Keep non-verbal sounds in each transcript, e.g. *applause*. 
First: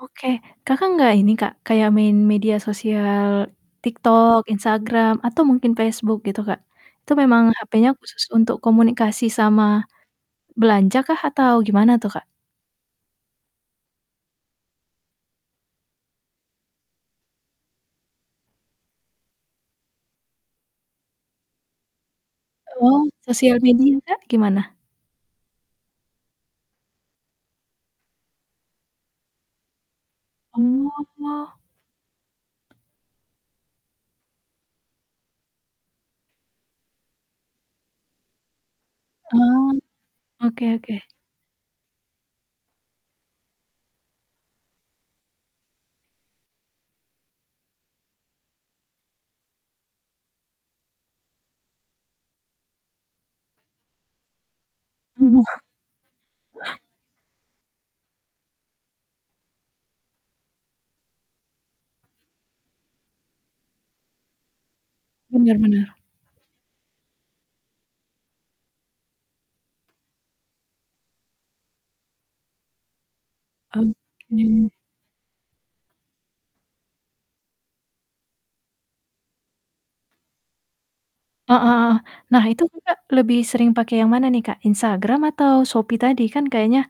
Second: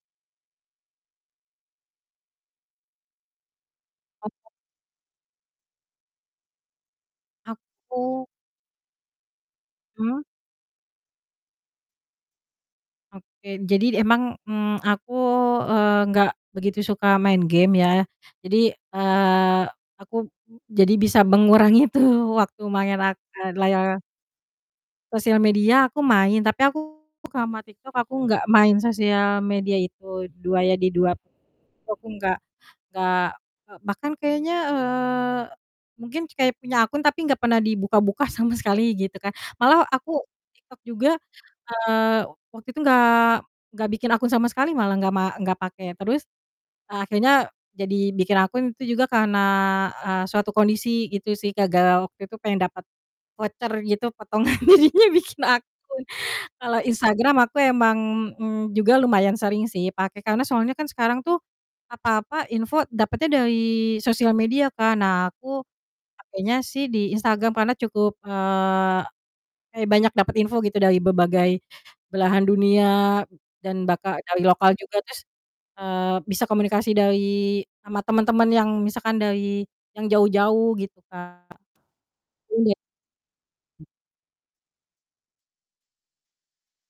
Oke Kakak nggak ini Kak kayak main media sosial Tiktok, Oke. Instagram, atau mungkin Facebook gitu Kak? Itu memang HP-nya khusus Aku untuk komunikasi sama Hmm. belanja kah atau gimana tuh Kak? Oke jadi d emang, mmm, aku, eee, nggak begitu suka main game ya jadi, eee, aku jadi bisa mengurangi itu waktu main Oh, ak eee, sosial media layar gimana? Sosial media aku main tapi aku sama TikTok aku nggak main sosial media itu 2 ya di 2, Oh. itu aku enggak enggak bahkan kayaknya eee, mungkin kayak punya akun tapi enggak pernah dibuka-buka sama sekali gitu kan. Eee. Malah aku Oke Tiktok oke. juga, eee, waktu itu nggak, nggak bikin akun sama sekali malah, nggak ma nggak pakai terus akhirnya jadi bikin akun itu juga karena, eee, suatu kondisi gitu sih, gara-gara waktu itu pengen dapet voucher gitu potongan, jadinya bikin *chuckles* akun. Kalau Instagram aku emang, mmm, juga lumayan sering sih pakai karena soalnya kan sekarang tuh apa-apa info dapatnya dari sosial media kan. Nah Benar aku benar pakainya sih di Instagram karena cukup, eee, kayak banyak dapet info gitu dari berbagai belahan dunia, dan Mmm, bakal dari hmm. lokal juga terus, eee, bisa komunikasi dari sama teman-teman yang misalkan dari yang jauh-jauh gitu Kak. Heeh heeh. Nah itu Iya. Kakak lebih sering pakai yang mana nih Kak? Instagram atau Shopee tadi? Kan kayaknya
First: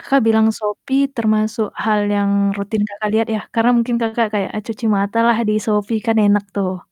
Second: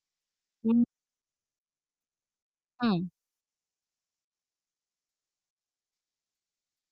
Kakak bilang Mmm. Shopee termasuk hal yang rutin Hmm. Kakak lihat ya karena mungkin Kakak kayak a cuci mata lah di Shopee kan enak tuh.